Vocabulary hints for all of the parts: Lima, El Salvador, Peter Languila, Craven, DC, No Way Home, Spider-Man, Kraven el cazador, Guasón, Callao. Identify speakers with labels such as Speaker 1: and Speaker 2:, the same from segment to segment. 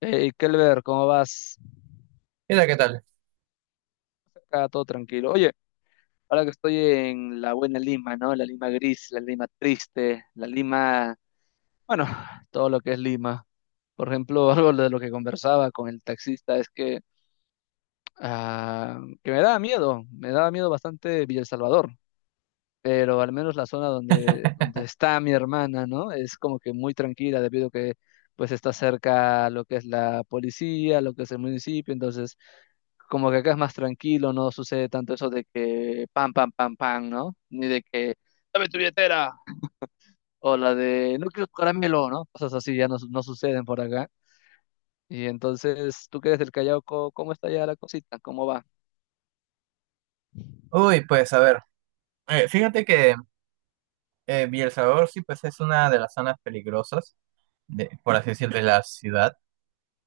Speaker 1: Hey, Kelber, ¿cómo vas?
Speaker 2: Mira, ¿qué tal?
Speaker 1: Acá todo tranquilo. Oye, ahora que estoy en la buena Lima, ¿no? La Lima gris, la Lima triste, la Lima, bueno, todo lo que es Lima. Por ejemplo, algo de lo que conversaba con el taxista es que, ah, que me daba miedo bastante Villa El Salvador. Pero al menos la zona donde, está mi hermana, ¿no? Es como que muy tranquila debido a que pues está cerca lo que es la policía, lo que es el municipio, entonces como que acá es más tranquilo, no sucede tanto eso de que pam, pam, pam, pam, ¿no? Ni de que dame tu billetera o la de no quiero tu caramelo, ¿no? Cosas así ya no suceden por acá. Y entonces, tú que eres del Callao, ¿cómo está ya la cosita? ¿Cómo va?
Speaker 2: Uy, pues a ver, fíjate que El Salvador sí pues es una de las zonas peligrosas, de, por así decirlo, de la ciudad.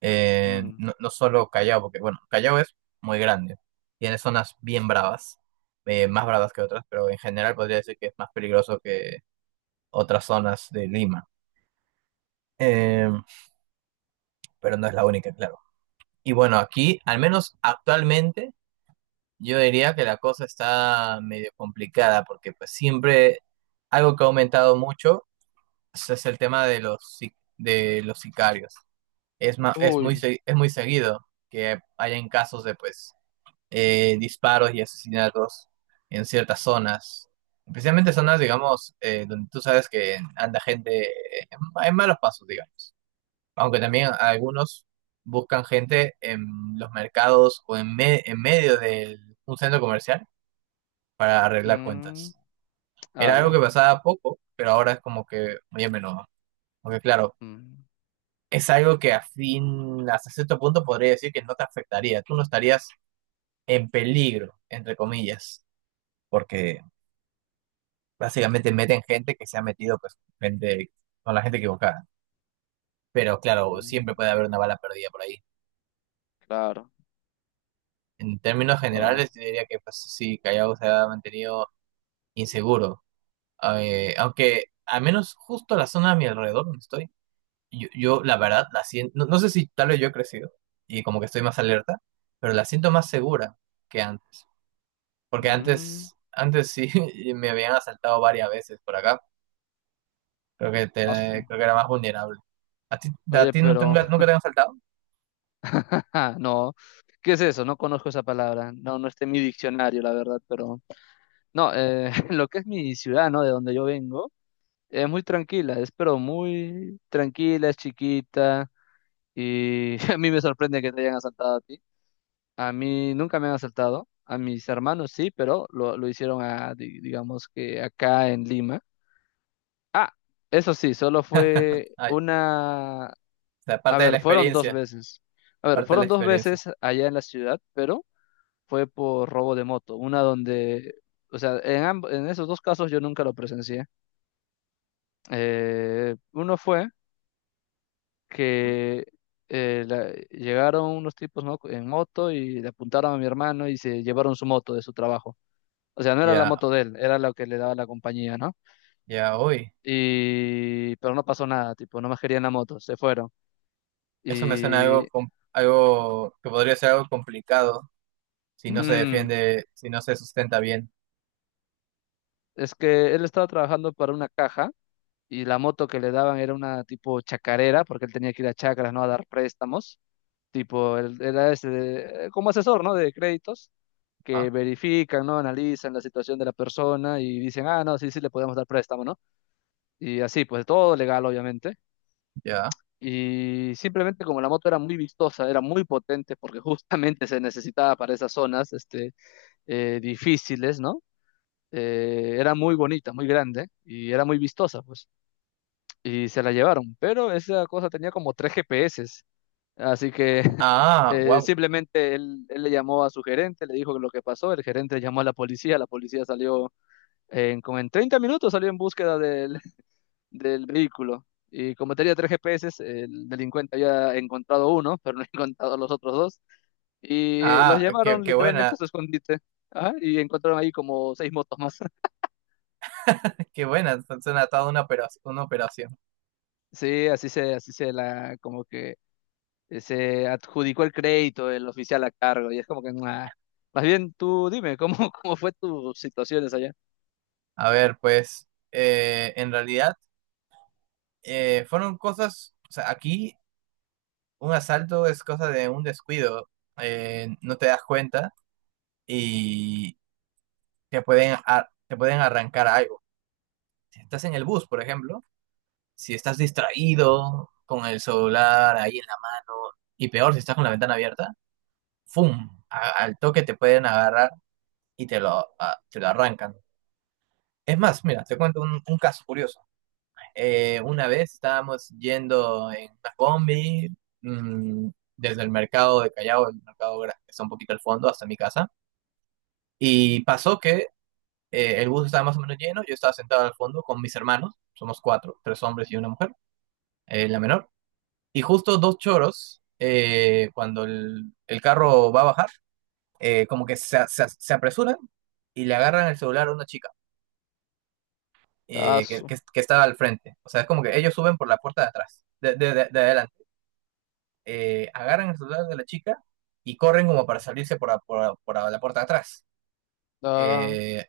Speaker 1: Mm.
Speaker 2: No, no solo Callao, porque bueno, Callao es muy grande, tiene zonas bien bravas, más bravas que otras, pero en general podría decir que es más peligroso que otras zonas de Lima. Eh, pero no es la única, claro. Y bueno, aquí, al menos actualmente, yo diría que la cosa está medio complicada, porque pues siempre algo que ha aumentado mucho. Ese es el tema de los, de los sicarios. Es, es, muy,
Speaker 1: Uy,
Speaker 2: es muy seguido que hayan casos de pues disparos y asesinatos en ciertas zonas, especialmente zonas, digamos, donde tú sabes que anda gente en, en malos pasos, digamos. Aunque también algunos buscan gente en los mercados o en, en medio de un centro comercial para arreglar
Speaker 1: mm,
Speaker 2: cuentas. Era algo que
Speaker 1: ala,
Speaker 2: pasaba poco, pero ahora es como que muy a menudo. Porque claro,
Speaker 1: mm,
Speaker 2: es algo que a fin, hasta cierto punto podría decir que no te afectaría. Tú no estarías en peligro, entre comillas, porque básicamente meten gente que se ha metido pues, gente, con la gente equivocada. Pero claro,
Speaker 1: mm,
Speaker 2: siempre puede haber una bala perdida por ahí.
Speaker 1: claro.
Speaker 2: En términos
Speaker 1: Ah,
Speaker 2: generales, yo diría que pues, sí, Callao se ha mantenido inseguro. Aunque al menos justo la zona a mi alrededor donde estoy, yo, la verdad la siento, no, no sé si tal vez yo he crecido y como que estoy más alerta, pero la siento más segura que antes. Porque
Speaker 1: mm,
Speaker 2: antes, antes sí me habían asaltado varias veces por acá. Creo que
Speaker 1: asu.
Speaker 2: creo que era más vulnerable. ¿A ti, a
Speaker 1: Oye,
Speaker 2: ti
Speaker 1: pero
Speaker 2: nunca te han asaltado?
Speaker 1: no, ¿qué es eso? No conozco esa palabra. No, no está en mi diccionario, la verdad, pero no, lo que es mi ciudad, ¿no? De donde yo vengo, es muy tranquila, es pero muy tranquila, es chiquita y a mí me sorprende que te hayan asaltado a ti. A mí nunca me han asaltado, a mis hermanos sí, pero lo hicieron a, digamos que acá en Lima. Ah, eso sí, solo fue
Speaker 2: Ay, o
Speaker 1: una.
Speaker 2: sea,
Speaker 1: A
Speaker 2: parte de la
Speaker 1: ver, fueron dos
Speaker 2: experiencia,
Speaker 1: veces. A ver,
Speaker 2: parte de la
Speaker 1: fueron dos
Speaker 2: experiencia.
Speaker 1: veces allá en la ciudad, pero fue por robo de moto. Una donde, o sea, en esos dos casos yo nunca lo presencié. Uno fue que eh, la- llegaron unos tipos, ¿no? en moto y le apuntaron a mi hermano y se llevaron su moto de su trabajo. O sea, no era la
Speaker 2: Ya,
Speaker 1: moto de él, era la que le daba la compañía, ¿no?
Speaker 2: ya, uy.
Speaker 1: Pero no pasó nada, tipo, no más querían la moto, se fueron.
Speaker 2: Eso me suena
Speaker 1: Y,
Speaker 2: algo, algo que podría ser algo complicado si no se
Speaker 1: mm,
Speaker 2: defiende, si no se sustenta bien.
Speaker 1: es que él estaba trabajando para una caja y la moto que le daban era una tipo chacarera, porque él tenía que ir a chacras, ¿no? A dar préstamos, tipo, él era ese como asesor, ¿no? De créditos,
Speaker 2: Ah,
Speaker 1: que verifican, ¿no? Analizan la situación de la persona y dicen, ah, no, sí, sí, le podemos dar préstamo, ¿no? Y así, pues todo legal, obviamente.
Speaker 2: ya.
Speaker 1: Y simplemente como la moto era muy vistosa, era muy potente, porque justamente se necesitaba para esas zonas, este, difíciles, ¿no? Era muy bonita, muy grande y era muy vistosa, pues. Y se la llevaron, pero esa cosa tenía como tres GPS, así que
Speaker 2: Ah, wow.
Speaker 1: simplemente él le llamó a su gerente, le dijo lo que pasó, el gerente llamó a la policía salió como en 30 minutos, salió en búsqueda del vehículo y como tenía tres GPS, el delincuente había encontrado uno, pero no encontrado los otros dos y los
Speaker 2: Ah, qué,
Speaker 1: llevaron
Speaker 2: qué buena,
Speaker 1: literalmente a su escondite. Ajá, y encontraron ahí como seis motos más.
Speaker 2: qué buena. Suena toda una operación, una operación.
Speaker 1: Sí, así se la, como que se adjudicó el crédito el oficial a cargo y es como que "Nah". Más bien tú dime cómo cómo fue tus situaciones allá.
Speaker 2: A ver, pues, en realidad. Fueron cosas, o sea, aquí un asalto es cosa de un descuido, no te das cuenta y te pueden, te pueden arrancar algo. Si estás en el bus, por ejemplo, si estás distraído con el celular ahí en la mano y peor si estás con la ventana abierta, ¡fum! Al toque te pueden agarrar y te lo arrancan. Es más, mira, te cuento un caso curioso. Una vez estábamos yendo en una combi, mm, desde el mercado de Callao, el mercado que está un poquito al fondo, hasta mi casa. Y pasó que el bus estaba más o menos lleno, yo estaba sentado al fondo con mis hermanos, somos cuatro, tres hombres y una mujer, la menor. Y justo dos choros, cuando el carro va a bajar, como que se apresuran y le agarran el celular a una chica,
Speaker 1: Ah,
Speaker 2: que estaba al frente. O sea, es como que ellos suben por la puerta de atrás, de adelante. Agarran el celular de la chica y corren como para salirse por, a la puerta de atrás.
Speaker 1: ah,
Speaker 2: Eh,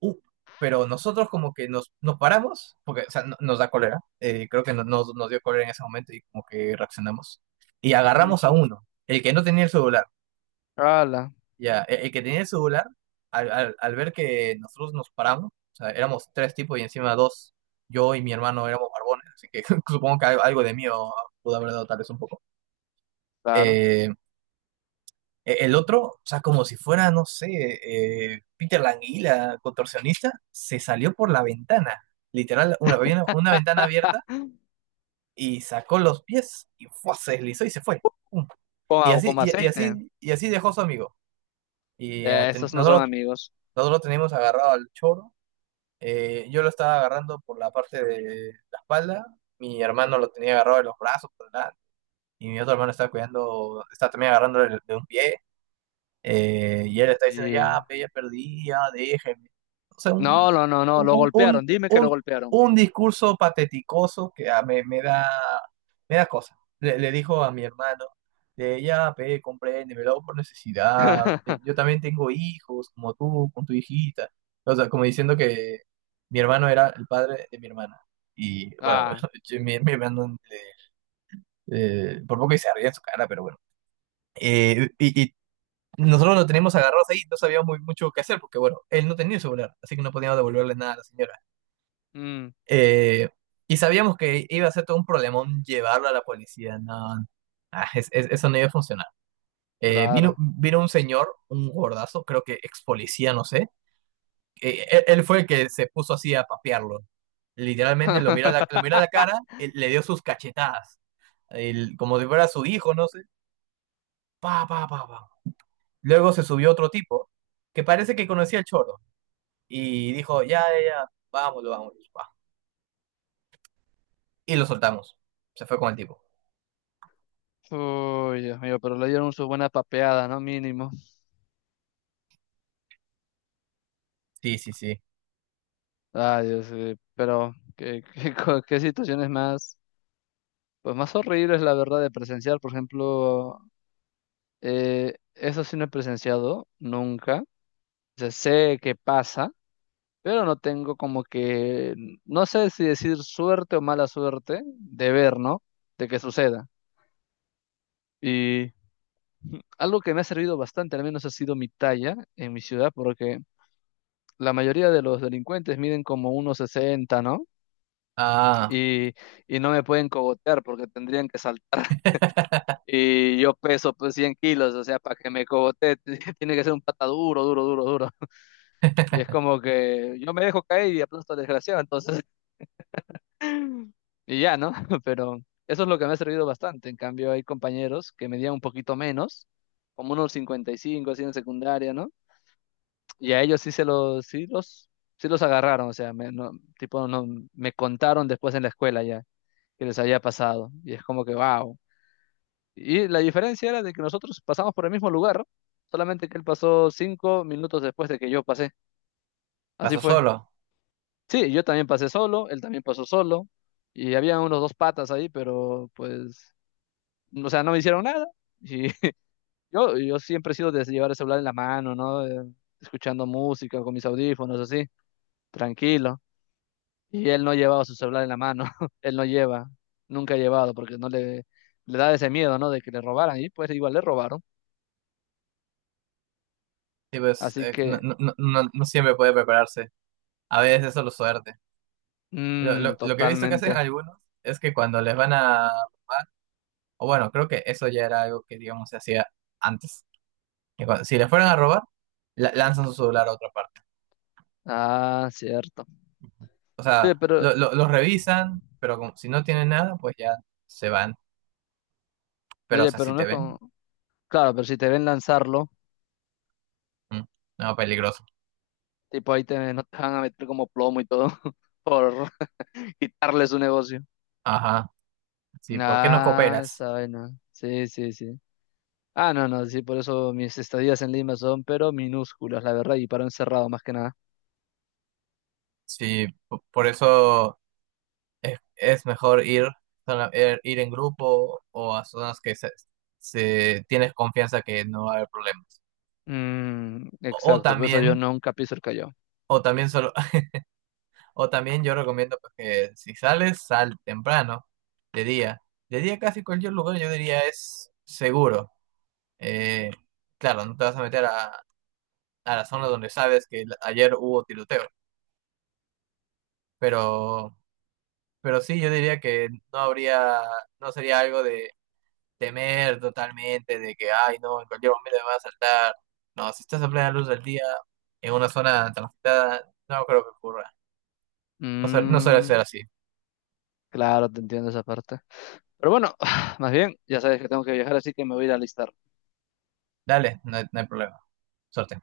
Speaker 2: uh, pero nosotros como que nos paramos, porque o sea, nos da cólera, creo que nos dio cólera en ese momento y como que reaccionamos. Y agarramos a
Speaker 1: ujú,
Speaker 2: uno, el que no tenía el celular.
Speaker 1: ala,
Speaker 2: Ya, el que tenía el celular, al ver que nosotros nos paramos, o sea, éramos tres tipos y encima dos, yo y mi hermano éramos barbones, así que supongo que algo, algo de mí pudo haber dado tal vez un poco.
Speaker 1: claro.
Speaker 2: Eh, El otro, o sea, como si fuera, no sé, Peter Languila, contorsionista, se salió por la ventana, literal, había una ventana abierta y sacó los pies y ¡fua! Se deslizó y se fue. ¡Pum!
Speaker 1: Con, a- con aceite.
Speaker 2: Y así dejó su amigo.
Speaker 1: Eh, estos no son
Speaker 2: Nosotros
Speaker 1: amigos.
Speaker 2: nosotros lo teníamos agarrado al choro. Yo lo estaba agarrando por la parte de la espalda. Mi hermano lo tenía agarrado de los brazos por delante. Y mi otro hermano estaba cuidando, estaba también agarrando de un pie. Y él está diciendo,
Speaker 1: Y.
Speaker 2: ya, pe, ya perdí, ya, déjenme. O sea,
Speaker 1: No, no, no, no, lo
Speaker 2: un, un,
Speaker 1: golpearon. Dime que lo
Speaker 2: un,
Speaker 1: golpearon.
Speaker 2: un discurso pateticoso que ah, me da cosa. Le dijo a mi hermano, de, ya, pe, compréndeme, lo hago por necesidad. Yo también tengo hijos, como tú, con tu hijita. O sea, como diciendo que mi hermano era el padre de mi hermana. Y bueno,
Speaker 1: Ah,
Speaker 2: mi hermano, por poco y se ría en su cara, pero bueno. Eh, y, Nosotros lo teníamos agarrados ahí, no sabíamos muy, mucho qué hacer, porque bueno, él no tenía celular, así que no podíamos devolverle nada a la señora.
Speaker 1: mm,
Speaker 2: Eh, Sabíamos que iba a ser todo un problemón llevarlo a la policía, no, no. Eso no iba a funcionar.
Speaker 1: claro.
Speaker 2: Vino un señor, un gordazo, creo que ex policía, no sé, que él fue el que se puso así a papearlo. Literalmente lo mira a la cara, le dio sus cachetadas, como si fuera su hijo, no sé, pa, pa, pa, pa. Luego se subió otro tipo, que parece que conocía el choro. Y dijo, ya, ya, ya, vámonos, vámonos, va. Y lo soltamos. Se fue con el tipo.
Speaker 1: Uy, Dios mío, pero le dieron su buena papeada, ¿no? Mínimo.
Speaker 2: Sí, sí, sí.
Speaker 1: Ay, Dios, sí, pero, ¿qué, qué situaciones más? Pues más horrible es la verdad de presenciar, por ejemplo, eso sí no he presenciado nunca. O sea, sé que pasa, pero no tengo como que, no sé si decir suerte o mala suerte de ver, ¿no? De que suceda. Y algo que me ha servido bastante, al menos ha sido mi talla en mi ciudad, porque la mayoría de los delincuentes miden como 1,60, ¿no?
Speaker 2: Ah,
Speaker 1: Y, y no me pueden cogotear porque tendrían que saltar. Y yo peso pues 100 kilos, o sea, para que me cogote tiene que ser un pata duro, duro, duro, duro. Y es como que yo me dejo caer y aplasto al desgraciado, entonces, y ya, ¿no? Pero eso es lo que me ha servido bastante. En cambio, hay compañeros que medían un poquito menos, como unos 55 así en secundaria, ¿no? Y a ellos sí se los, sí los, sí los agarraron, o sea, no, tipo, no, me contaron después en la escuela ya que les había pasado. Y es como que, wow. Y la diferencia era de que nosotros pasamos por el mismo lugar, solamente que él pasó 5 minutos después de que yo pasé. Así
Speaker 2: pasó
Speaker 1: fue.
Speaker 2: solo.
Speaker 1: Sí, yo también pasé solo, él también pasó solo, y había unos dos patas ahí, pero pues, o sea, no me hicieron nada. Y yo siempre he sido de llevar el celular en la mano, ¿no? Escuchando música con mis audífonos, así, tranquilo. Y él no llevaba su celular en la mano, él no lleva, nunca ha llevado, porque no le da ese miedo, ¿no? De que le robaran, y pues igual le robaron.
Speaker 2: Sí, pues,
Speaker 1: Así
Speaker 2: no,
Speaker 1: que.
Speaker 2: no, no, no siempre puede prepararse. A veces es solo suerte.
Speaker 1: Mm,
Speaker 2: Lo que he visto que hacen
Speaker 1: totalmente.
Speaker 2: algunos es que cuando les van a robar, o bueno, creo que eso ya era algo que, digamos, se hacía antes. Si les fueran a robar, lanzan su celular a otra parte.
Speaker 1: Ah, cierto.
Speaker 2: O sea,
Speaker 1: Oye, pero,
Speaker 2: lo revisan, pero si no tienen nada, pues ya se van. Pero, o
Speaker 1: oye,
Speaker 2: sea,
Speaker 1: pero
Speaker 2: si
Speaker 1: no
Speaker 2: te
Speaker 1: es como.
Speaker 2: ven,
Speaker 1: Claro, pero si te ven lanzarlo,
Speaker 2: mm, no, peligroso.
Speaker 1: tipo ahí no te van a meter como plomo y todo por quitarle su negocio.
Speaker 2: Ajá, sí, ¿por qué no
Speaker 1: Ah,
Speaker 2: cooperas?
Speaker 1: esa vaina. Sí, sí, sí. Ah, no, no, sí, por eso mis estadías en Lima son, pero minúsculas, la verdad, y para un cerrado más que nada.
Speaker 2: Sí, por eso es mejor ir, ir en grupo o a zonas que tienes confianza que no va a haber problemas.
Speaker 1: Mm,
Speaker 2: O,
Speaker 1: exacto, por eso yo
Speaker 2: también,
Speaker 1: nunca piso el Callao.
Speaker 2: o también solo, o también yo recomiendo pues, que si sales, sal temprano, de día. De día casi cualquier lugar yo diría es seguro. Eh, claro, no te vas a meter a la zona donde sabes que ayer hubo tiroteo, pero Pero sí, yo diría que no sería algo de temer totalmente, de que, ay, no, en cualquier momento me va a saltar. No, si estás a plena luz del día, en una zona transitada, no creo que ocurra. No, no suele
Speaker 1: Mm,
Speaker 2: ser así.
Speaker 1: claro, te entiendo esa parte. Pero bueno, más bien, ya sabes que tengo que viajar, así que me voy a ir a alistar.
Speaker 2: Dale, no hay problema. Suerte.